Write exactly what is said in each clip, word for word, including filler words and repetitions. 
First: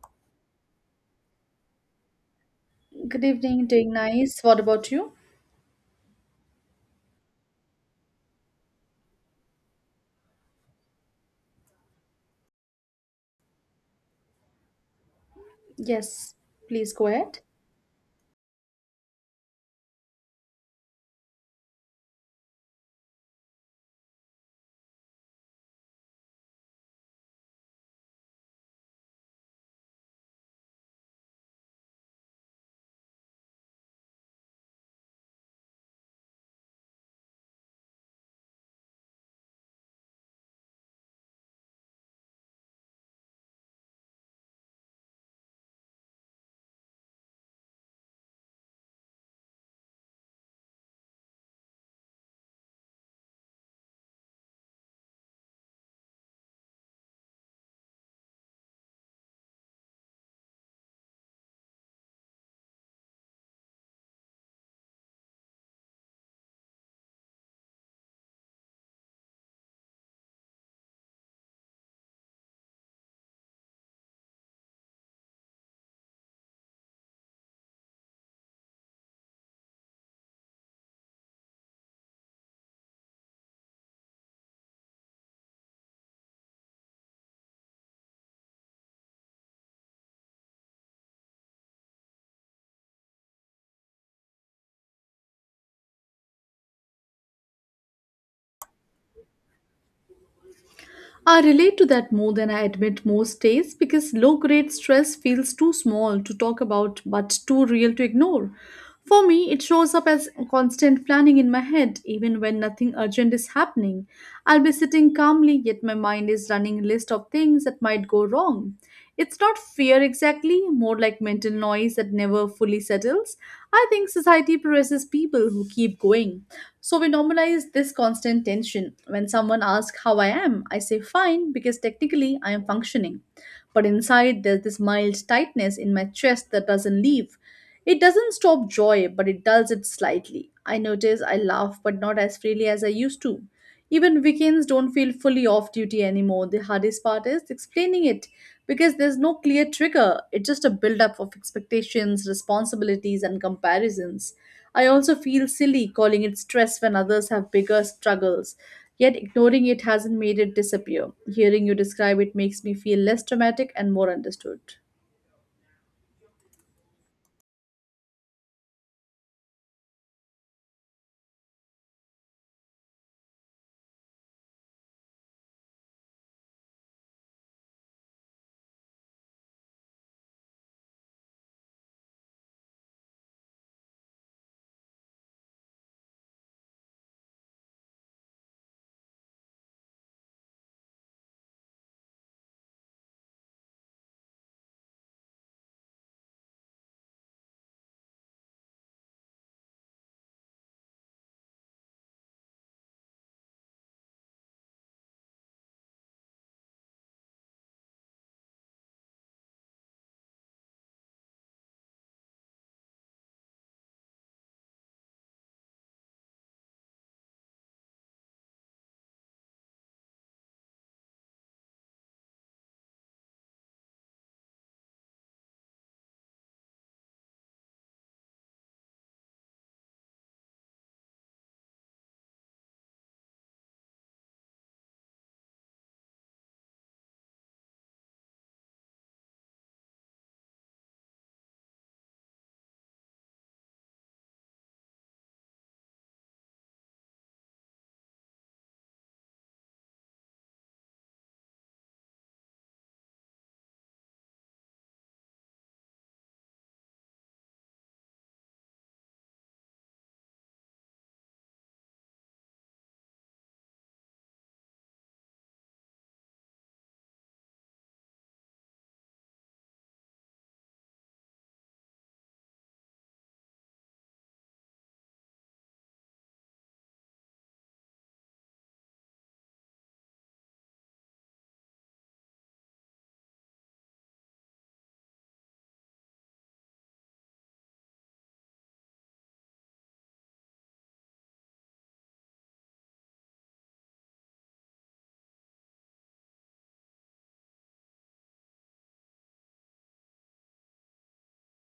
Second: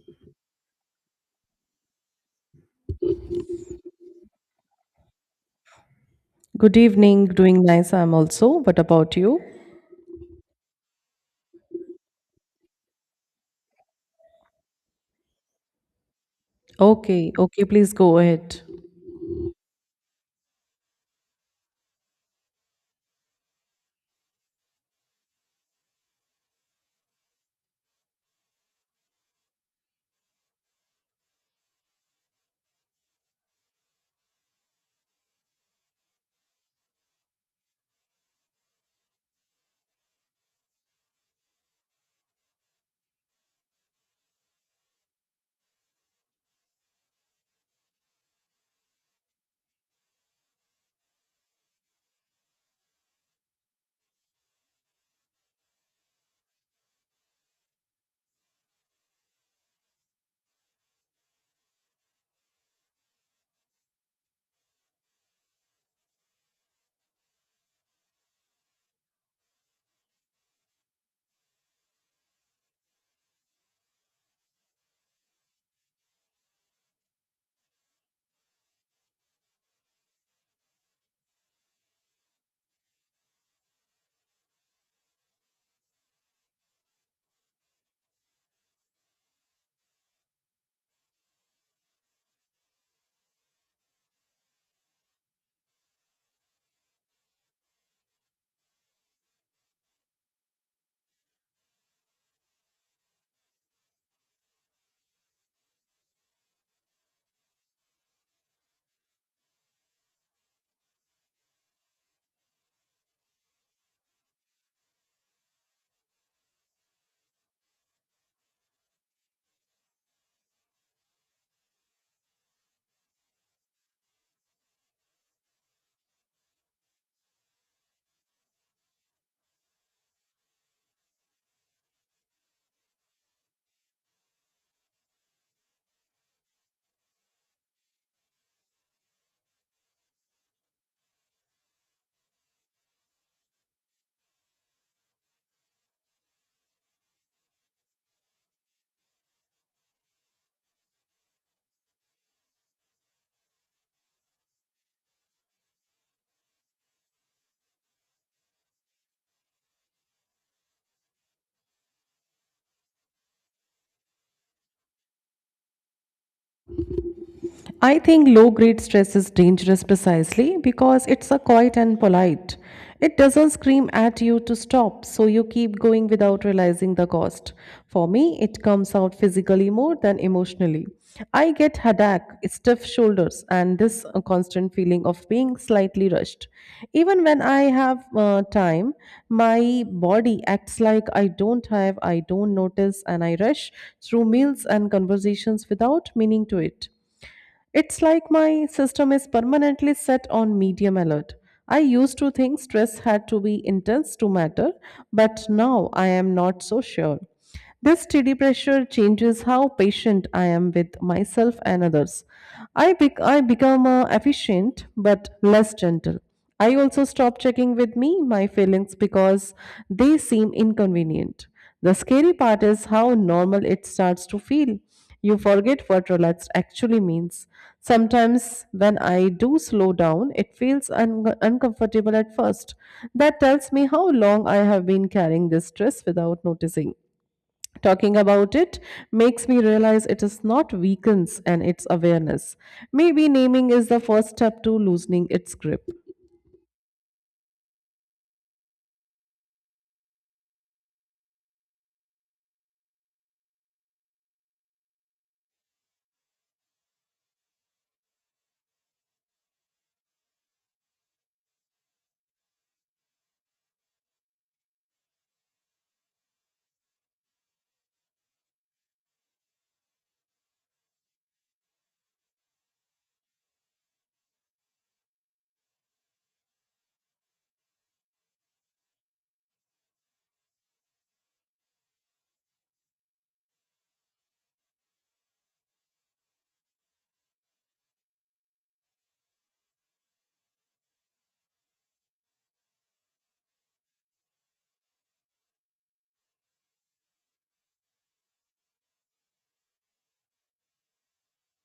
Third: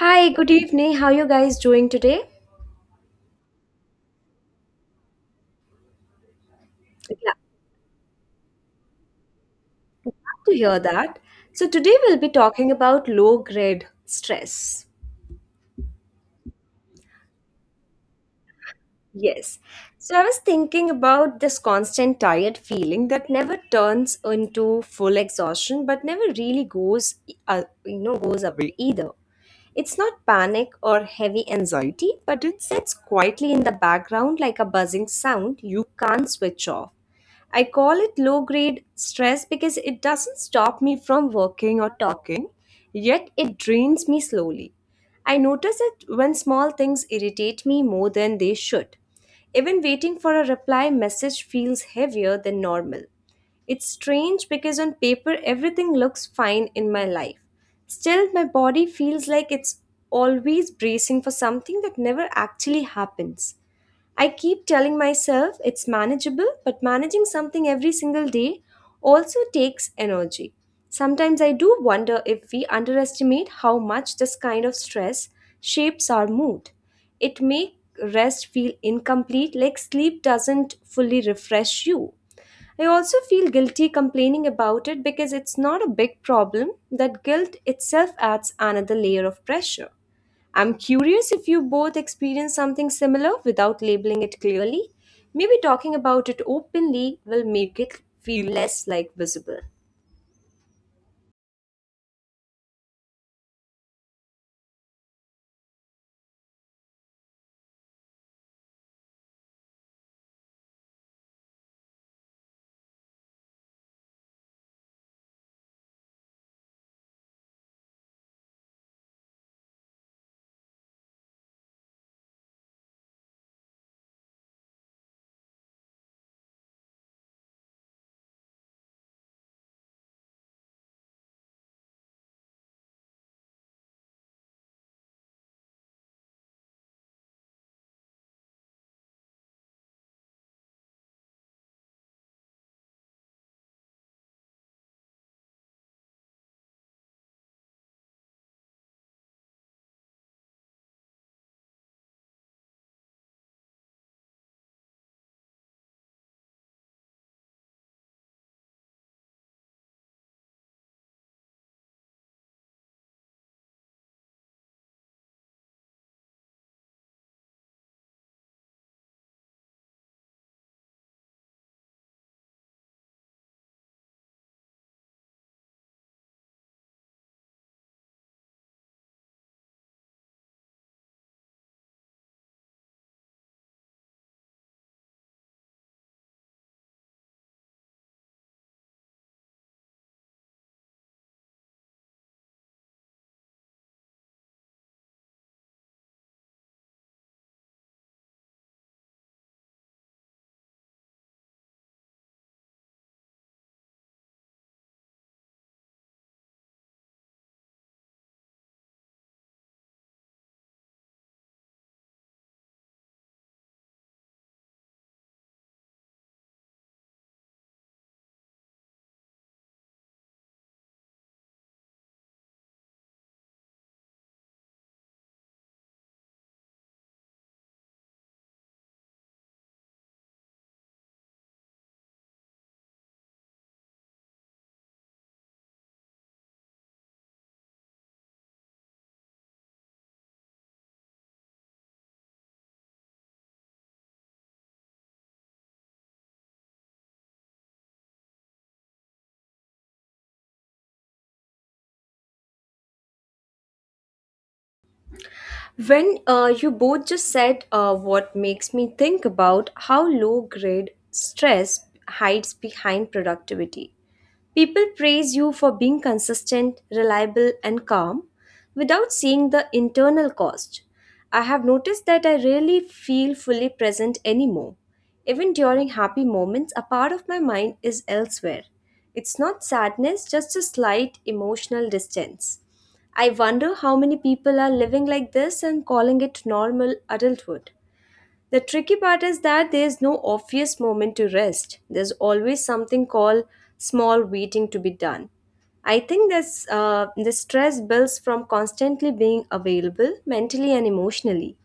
Hi, good evening. How you guys doing today? Good evening, doing nice. What about you? Good evening, Yeah, doing nice. I'm also. What about you? glad to hear that. So today we'll be talking about low grade stress. Yes, please go Okay, ahead. okay, please go ahead. Yes. So I was thinking about this constant tired feeling that never turns into full exhaustion, but never really goes, uh, you know, goes away either. It's not panic or heavy anxiety, but it sits quietly in the background like a buzzing sound you can't switch off. I call it low grade stress because it doesn't stop me from working or talking, yet it drains me slowly. I notice it when small things irritate me more than they should. Even waiting for a reply message feels heavier than normal. It's strange because on paper everything looks fine in my life. Still, my body feels like it's always bracing for something that never actually happens. I keep telling myself it's manageable, but managing something every single day also takes energy. Sometimes I do wonder if we underestimate how much this kind of stress shapes our mood. It makes rest feel incomplete, like sleep doesn't fully refresh you. I also feel guilty complaining about it because it's not a big problem. That guilt itself adds another layer of pressure. I'm curious if you both experience something similar without labeling it clearly. Maybe talking about it openly will make it feel less like visible. I relate to that more than I admit most days because low grade stress feels too small to talk about but too real to ignore. For me, it shows up as constant planning in my head, even when nothing urgent is happening. I'll be sitting calmly, yet my mind is running a list of things that might go wrong. It's not fear exactly, more like mental noise that never fully settles. I think society presses people who keep going, so we normalize this constant tension. When someone asks how I am, I say fine because technically I am functioning. But inside, there's this mild tightness in my chest that doesn't leave. It doesn't stop joy, but it dulls it slightly. I notice I laugh, but not as freely as I used to. Even weekends don't feel fully off duty anymore. The hardest part is explaining it because there's no clear trigger. It's just a buildup of expectations, responsibilities, and comparisons. I also feel silly calling it stress when others have bigger struggles, yet ignoring it hasn't made it disappear. Hearing you describe it makes me feel less dramatic and more understood. I think low grade stress is dangerous precisely because it's a quiet and polite. It doesn't scream at you to stop, so you keep going without realizing the cost. For me, it comes out physically more than emotionally. I get headache, stiff shoulders, and this uh, constant feeling of being slightly rushed. Even when I have uh, time, my body acts like I don't have, I don't notice, and I rush through meals and conversations without meaning to it. It's like my system is permanently set on medium alert. I used to think stress had to be intense to matter, but now I am not so sure. This steady pressure changes how patient I am with myself and others. I, bec- I become uh, efficient but less gentle. I also stop checking with me my feelings because they seem inconvenient. The scary part is how normal it starts to feel. You forget what relaxed actually means. Sometimes, when I do slow down, it feels un- uncomfortable at first. That tells me how long I have been carrying this stress without noticing. Talking about it makes me realize it is not weakness and its awareness. Maybe naming is the first step to loosening its grip. When uh, you both just said uh, what makes me think about how low grade stress hides behind productivity. People praise you for being consistent, reliable, and calm without seeing the internal cost. I have noticed that I rarely feel fully present anymore. Even during happy moments, a part of my mind is elsewhere. It's not sadness, just a slight emotional distance. I wonder how many people are living like this and calling it normal adulthood. The tricky part is that there is no obvious moment to rest. There's always something called small waiting to be done. I think this uh, the stress builds from constantly being available mentally and emotionally.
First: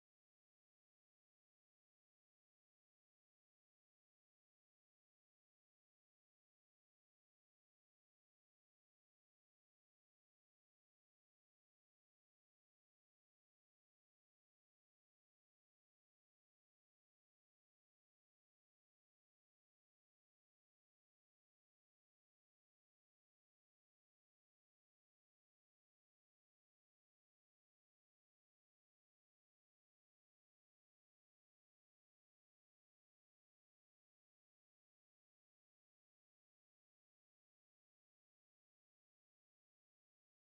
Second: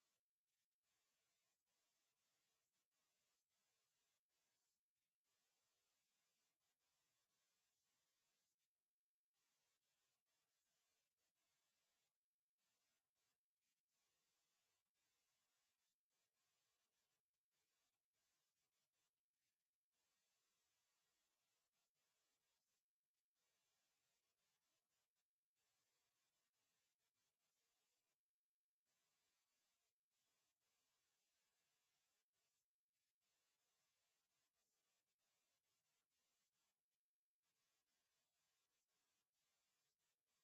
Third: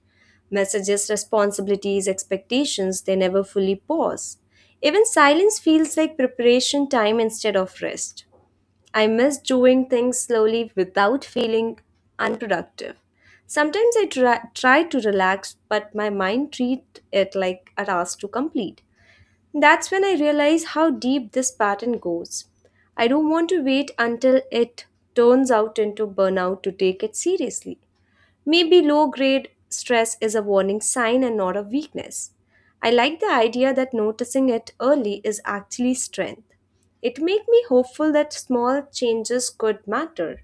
Messages, responsibilities, expectations, they never fully pause. Even silence feels like preparation time instead of rest. I miss doing things slowly without feeling unproductive. Sometimes I try, try to relax, but my mind treats it like a task to complete. That's when I realize how deep this pattern goes. I don't want to wait until it turns out into burnout to take it seriously. Maybe low grade stress is a warning sign and not a weakness. I like the idea that noticing it early is actually strength. It makes me hopeful that small changes could matter.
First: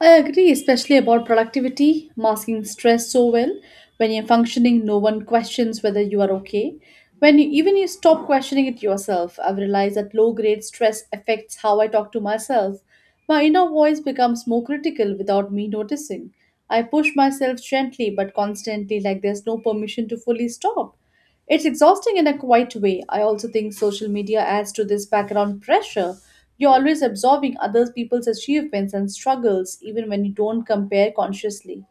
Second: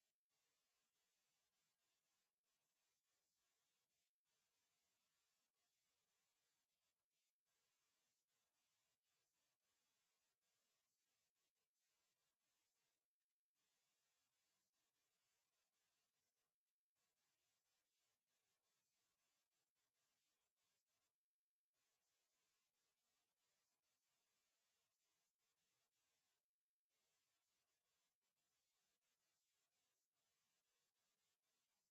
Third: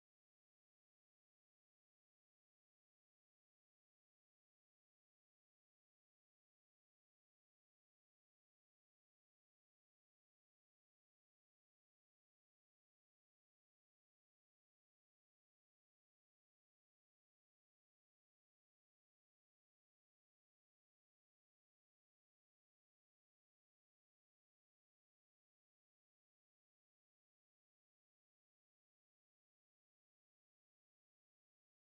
I agree, especially about productivity, masking stress so well. When you're functioning, no one questions whether you are okay. When you, even you stop questioning it yourself, I've realized that low grade stress affects how I talk to myself. My inner voice becomes more critical without me noticing. I push myself gently but constantly, like there's no permission to fully stop. It's exhausting in a quiet way. I also think social media adds to this background pressure. You're always absorbing other people's achievements and struggles, even when you don't compare consciously.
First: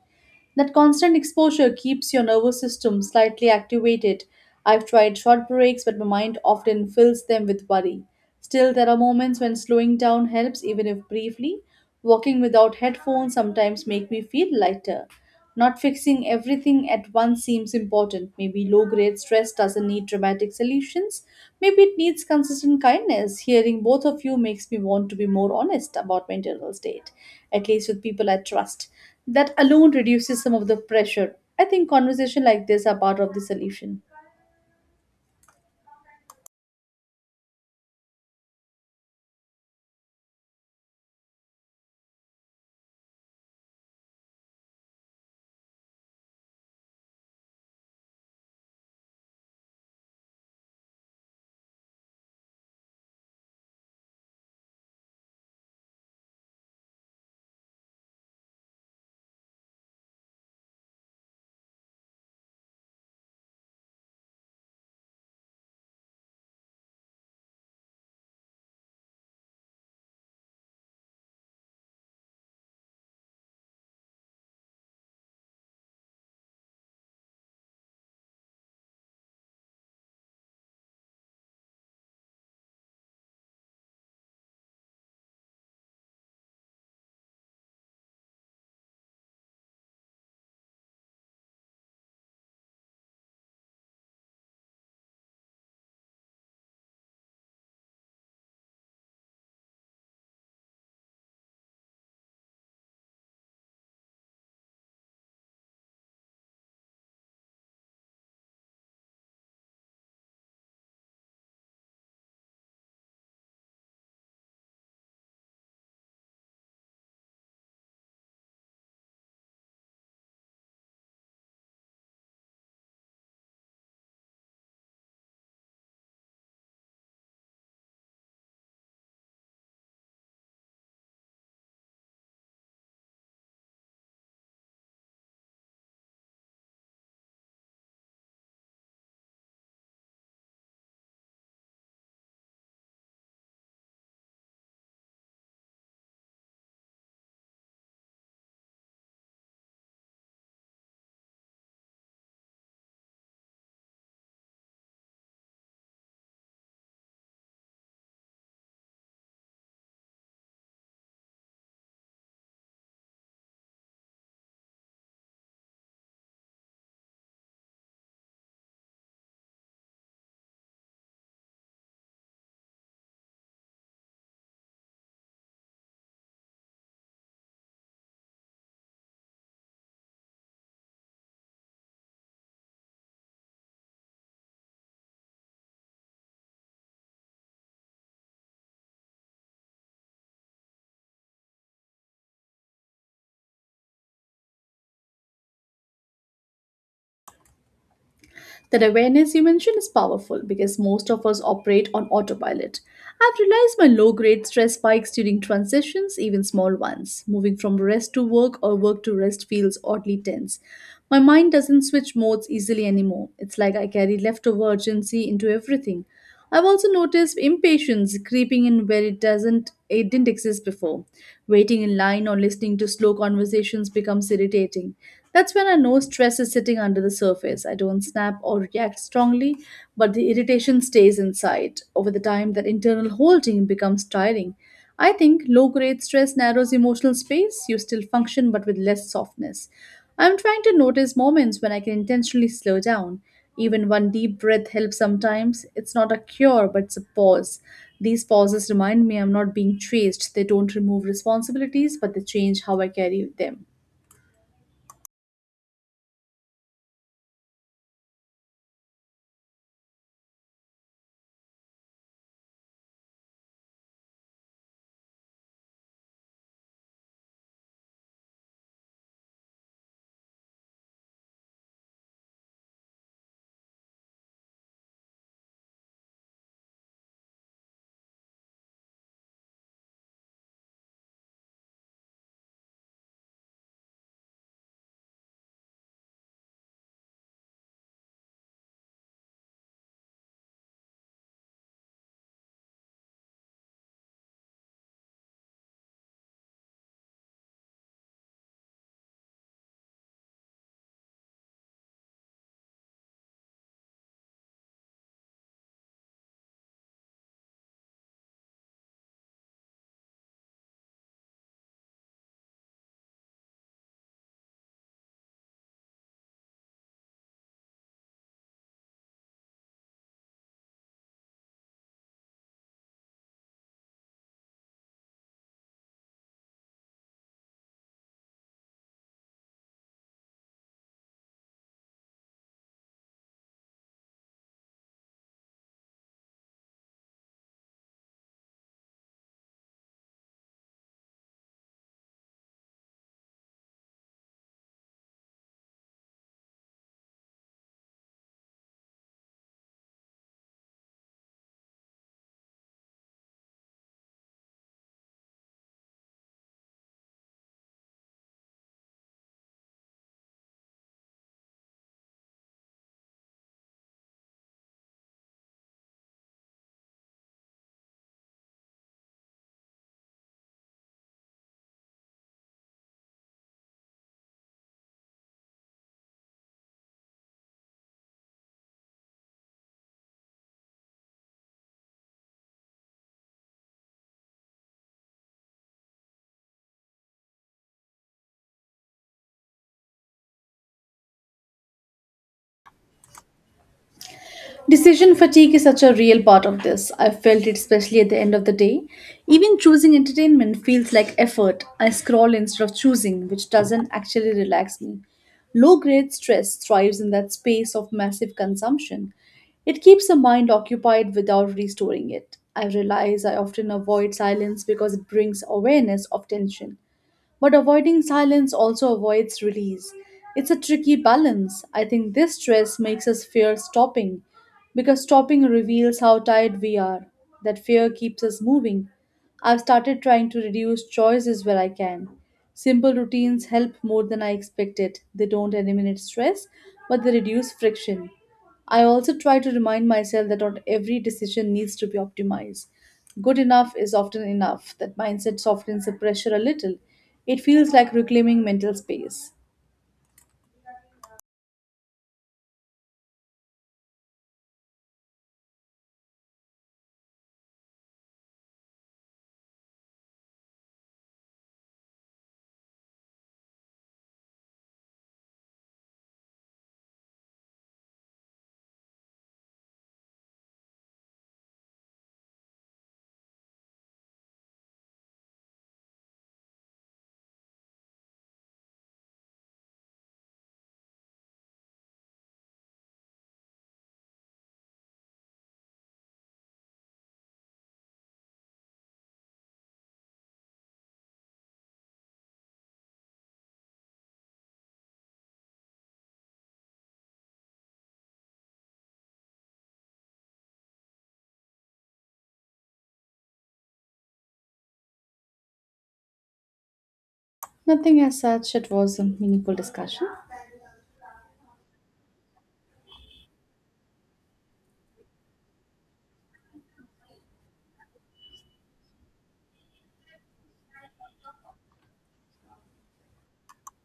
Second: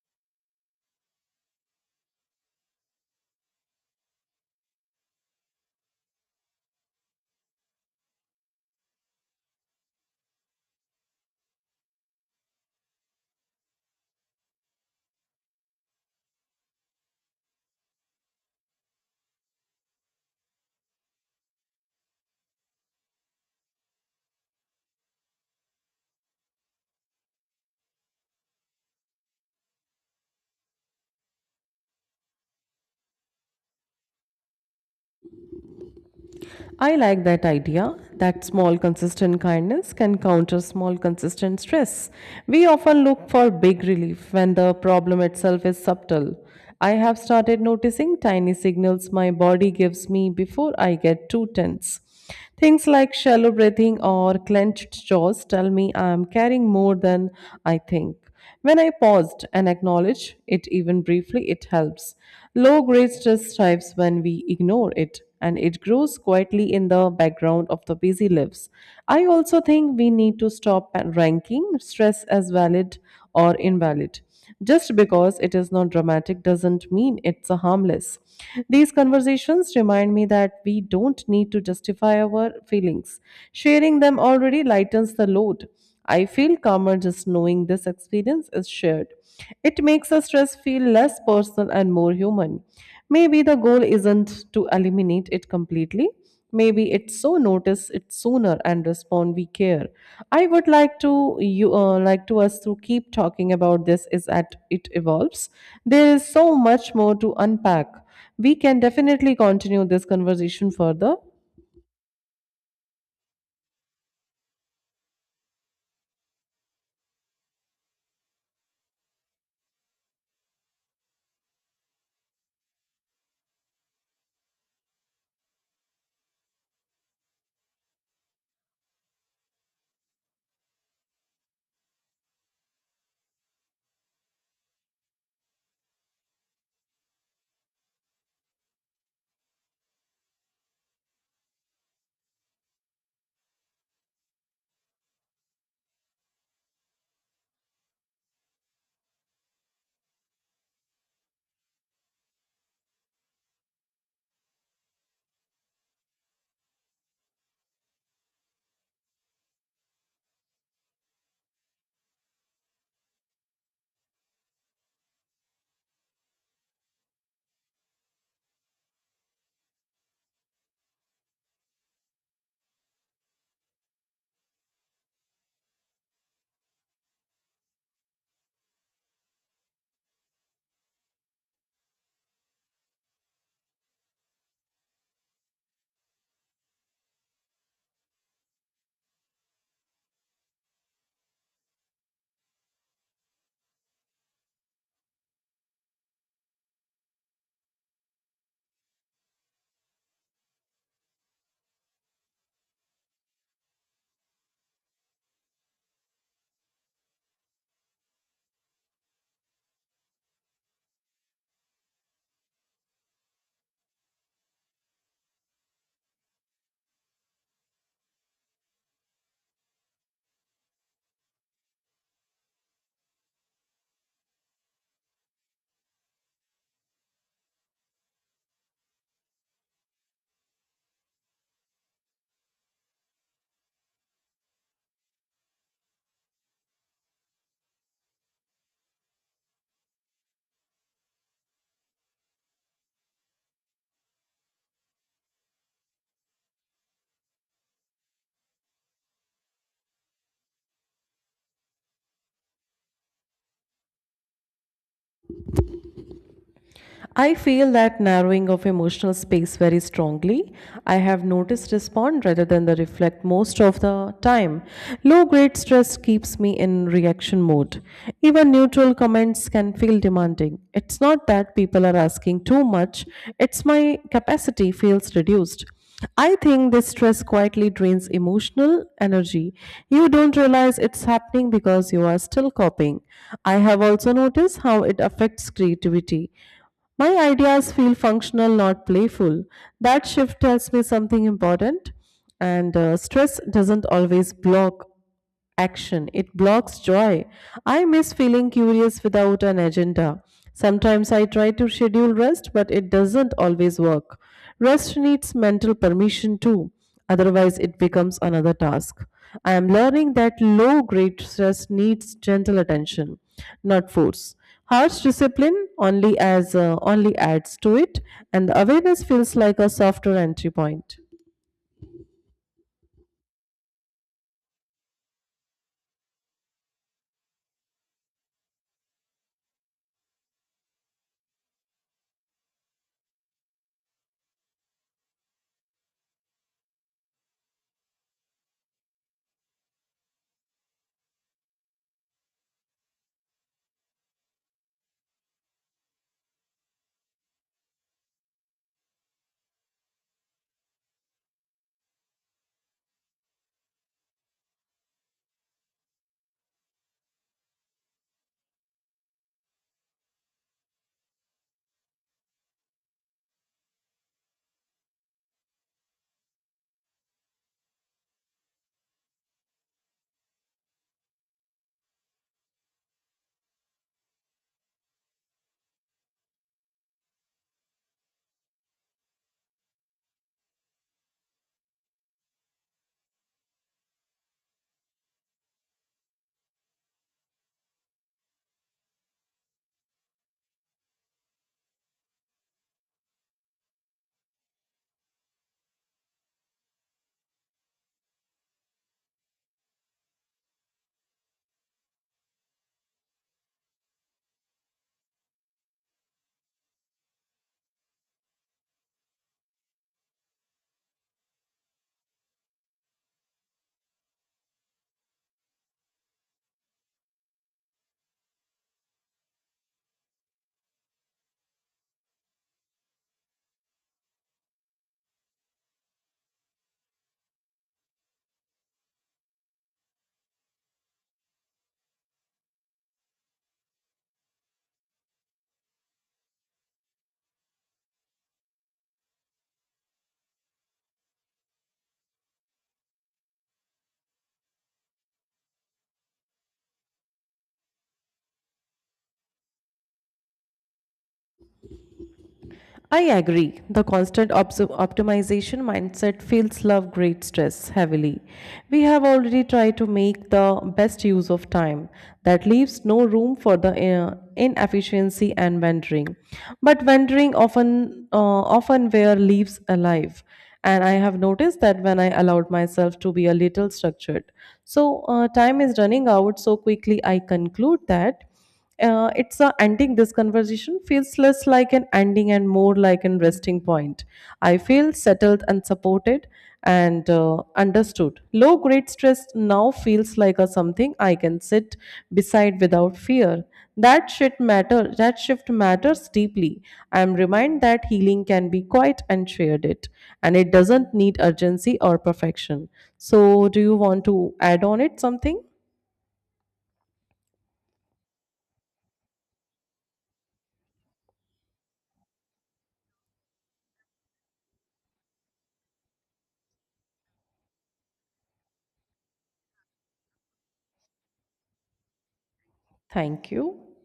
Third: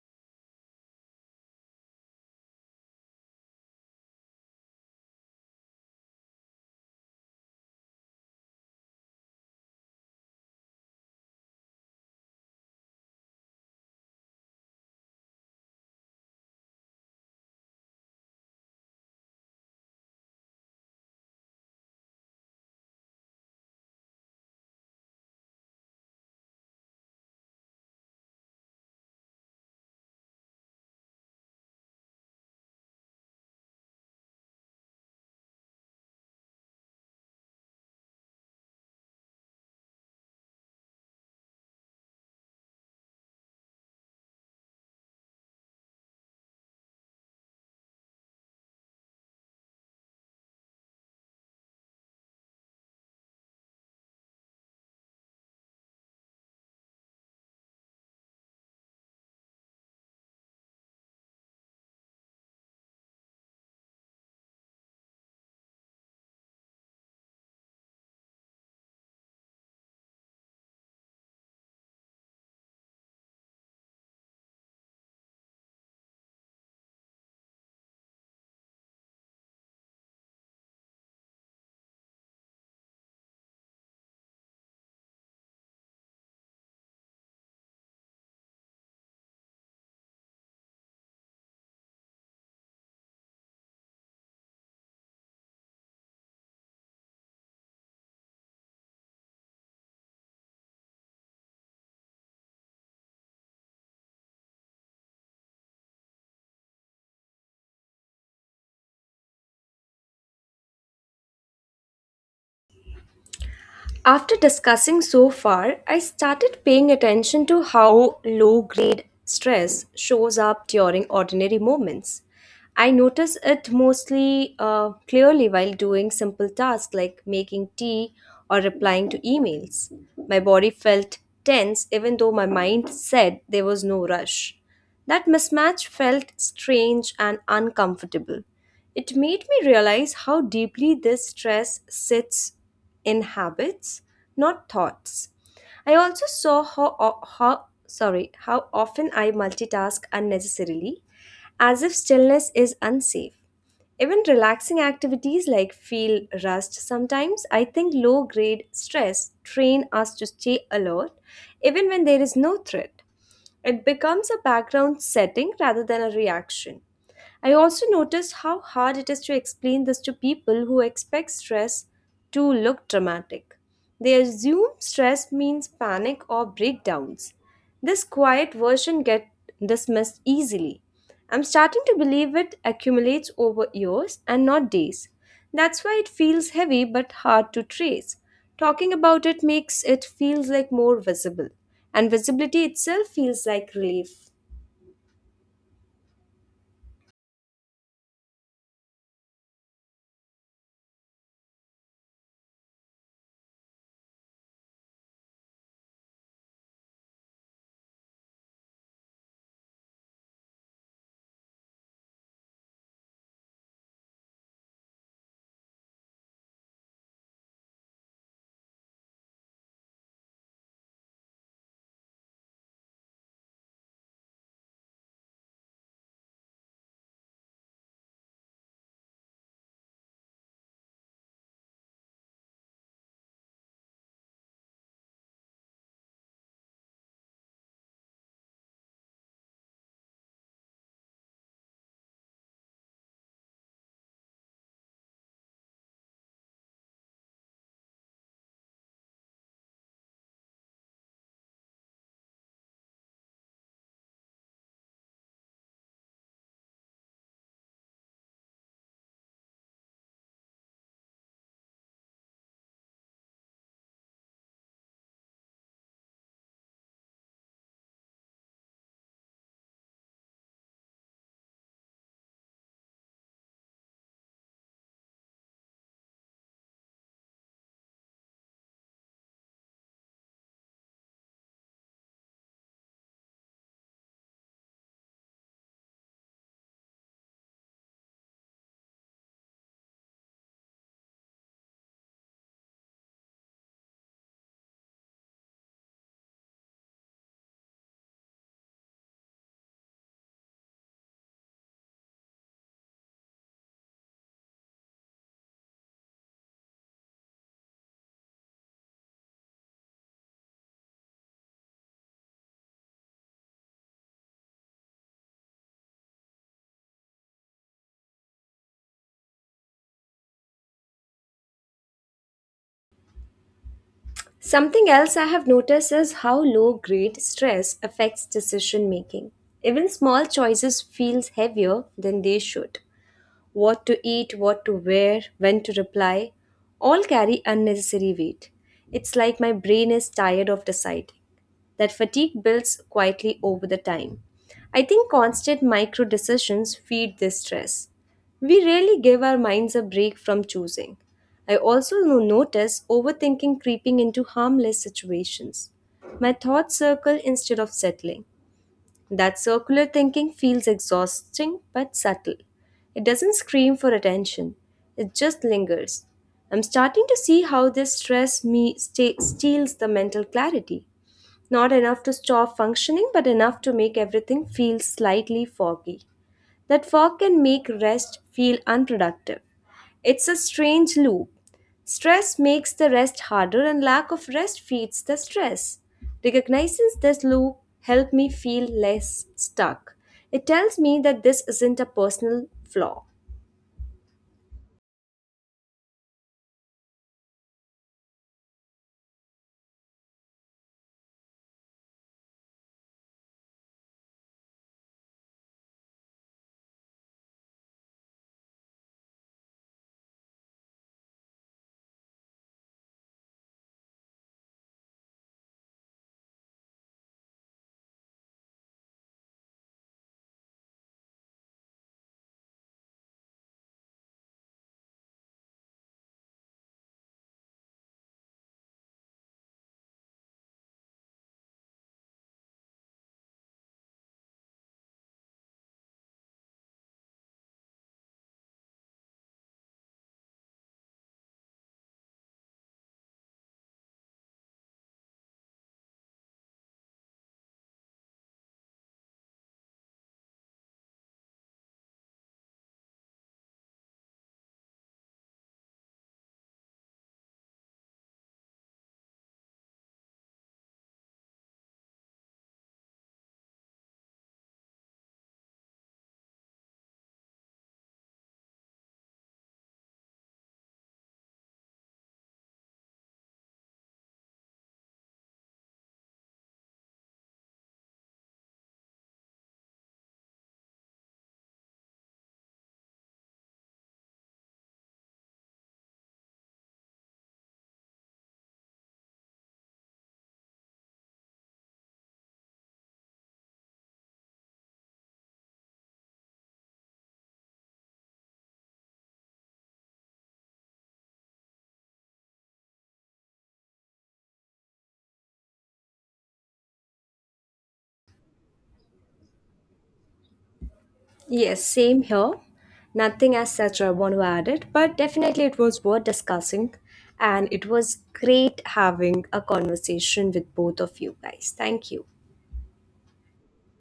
That constant exposure keeps your nervous system slightly activated. I've tried short breaks, but my mind often fills them with worry. Still, there are moments when slowing down helps, even if briefly. Walking without headphones sometimes make me feel lighter. Not fixing everything at once seems important. Maybe low grade stress doesn't need dramatic solutions. Maybe it needs consistent kindness. Hearing both of you makes me want to be more honest about my internal state, at least with people I trust. That alone reduces some of the pressure. I think conversation like this are part of the solution. I like that idea that small, consistent kindness can counter small, consistent stress. We often look for big relief when the problem itself is subtle. I have started noticing tiny signals my body gives me before I get too tense. Things like shallow breathing or clenched jaws tell me I am carrying more than I think. When I paused and acknowledged it even briefly, it helps. Low grade stress thrives when we ignore it and it grows quietly in the background of the busy lives. I also think we need to stop ranking stress as valid or invalid. Just because it is not dramatic doesn't mean it's a harmless. These conversations remind me that we don't need to justify our feelings. Sharing them already lightens the load. I feel calmer just knowing this experience is shared. It makes the stress feel less personal and more human. Maybe the goal isn't to eliminate it completely, maybe it so notice it sooner and respond we care. I would like to you uh, like to us to keep talking about this is that it evolves. There is so much more to unpack. We can definitely continue this conversation further. After discussing so far, I started paying attention to how low grade stress shows up during ordinary moments. I notice it mostly uh, clearly while doing simple tasks like making tea or replying to emails. My body felt tense even though my mind said there was no rush. That mismatch felt strange and uncomfortable. It made me realize how deeply this stress sits in habits, not thoughts. I also saw how, how sorry, how often I multitask unnecessarily, as if stillness is unsafe. Even relaxing activities like feel rust sometimes, I think low grade stress train us to stay alert even when there is no threat. It becomes a background setting rather than a reaction. I also noticed how hard it is to explain this to people who expect stress to look dramatic. They assume stress means panic or breakdowns. This quiet version gets dismissed easily. I'm starting to believe it accumulates over years and not days. That's why it feels heavy but hard to trace. Talking about it makes it feels like more visible, and visibility itself feels like relief. That awareness you mentioned is powerful because most of us operate on autopilot. I've realized my low grade stress spikes during transitions, even small ones. Moving from rest to work or work to rest feels oddly tense. My mind doesn't switch modes easily anymore. It's like I carry leftover urgency into everything. I've also noticed impatience creeping in where it doesn't it didn't exist before. Waiting in line or listening to slow conversations becomes irritating. That's when I know stress is sitting under the surface. I don't snap or react strongly, but the irritation stays inside. Over the time, that internal holding becomes tiring. I think low grade stress narrows emotional space. You still function, but with less softness. I'm trying to notice moments when I can intentionally slow down. Even one deep breath helps sometimes. It's not a cure, but it's a pause. These pauses remind me I'm not being chased. They don't remove responsibilities, but they change how I carry them. I feel that narrowing of emotional space very strongly. I have noticed respond rather than the reflect most of the time. Low grade stress keeps me in reaction mode. Even neutral comments can feel demanding. It's not that people are asking too much, it's my capacity feels reduced. I think this stress quietly drains emotional energy. You don't realize it's happening because you are still coping. I have also noticed how it affects creativity. My ideas feel functional, not playful. That shift tells me something important. And uh, stress doesn't always block action, it blocks joy. I miss feeling curious without an agenda. Sometimes I try to schedule rest, but it doesn't always work. Rest needs mental permission too, otherwise, it becomes another task. I am learning that low grade stress needs gentle attention, not force. Harsh discipline only as uh, only adds to it, and the awareness feels like a softer entry point. Something else I have noticed is how low grade stress affects decision making. Even small choices feels heavier than they should, what to eat, what to wear, when to reply, all carry unnecessary weight. It's like my brain is tired of deciding. That fatigue builds quietly over the time. I think constant micro decisions feed this stress. We rarely give our minds a break from choosing. I also no- notice overthinking creeping into harmless situations. My thoughts circle instead of settling. That circular thinking feels exhausting but subtle. It doesn't scream for attention, it just lingers. I'm starting to see how this stress me sta steals the mental clarity. Not enough to stop functioning, but enough to make everything feel slightly foggy. That fog can make rest feel unproductive. It's a strange loop. Stress makes the rest harder, and lack of rest feeds the stress. Recognizing this loop helped me feel less stuck. It tells me that this isn't a personal flaw. Decision fatigue is such a real part of this. I felt it especially at the end of the day. Even choosing entertainment feels like effort. I scroll instead of choosing, which doesn't actually relax me. Low grade stress thrives in that space of massive consumption. It keeps the mind occupied without restoring it. I realize I often avoid silence because it brings awareness of tension. But avoiding silence also avoids release. It's a tricky balance. I think this stress makes us fear stopping because stopping reveals how tired we are. That fear keeps us moving. I've started trying to reduce choices where I can. Simple routines help more than I expected. They don't eliminate stress, but they reduce friction. I also try to remind myself that not every decision needs to be optimized. Good enough is often enough. That mindset softens the pressure a little. It feels like reclaiming mental space. I agree. The constant obs- optimization mindset feels love great stress heavily. We have already tried to make the best use of time. That leaves no room for the uh, inefficiency and wandering. But wandering often uh, often where leaves alive. And I have noticed that when I allowed myself to be a little structured. So uh, time is running out so quickly. I conclude that uh, it's a ending this conversation feels less like an ending and more like an resting point. I feel settled and supported and uh, understood. Low grade stress now feels like a something I can sit beside without fear. That shit matter that shift matters deeply. I am reminded that healing can be quiet and shared it, and it doesn't need urgency or perfection. So do you want to add on it something? Nothing as such. It was a meaningful discussion. Yes, same here. Nothing as such I want to add it, but definitely it was worth discussing, and it was great having a conversation with both of you guys. Thank you. Thank you.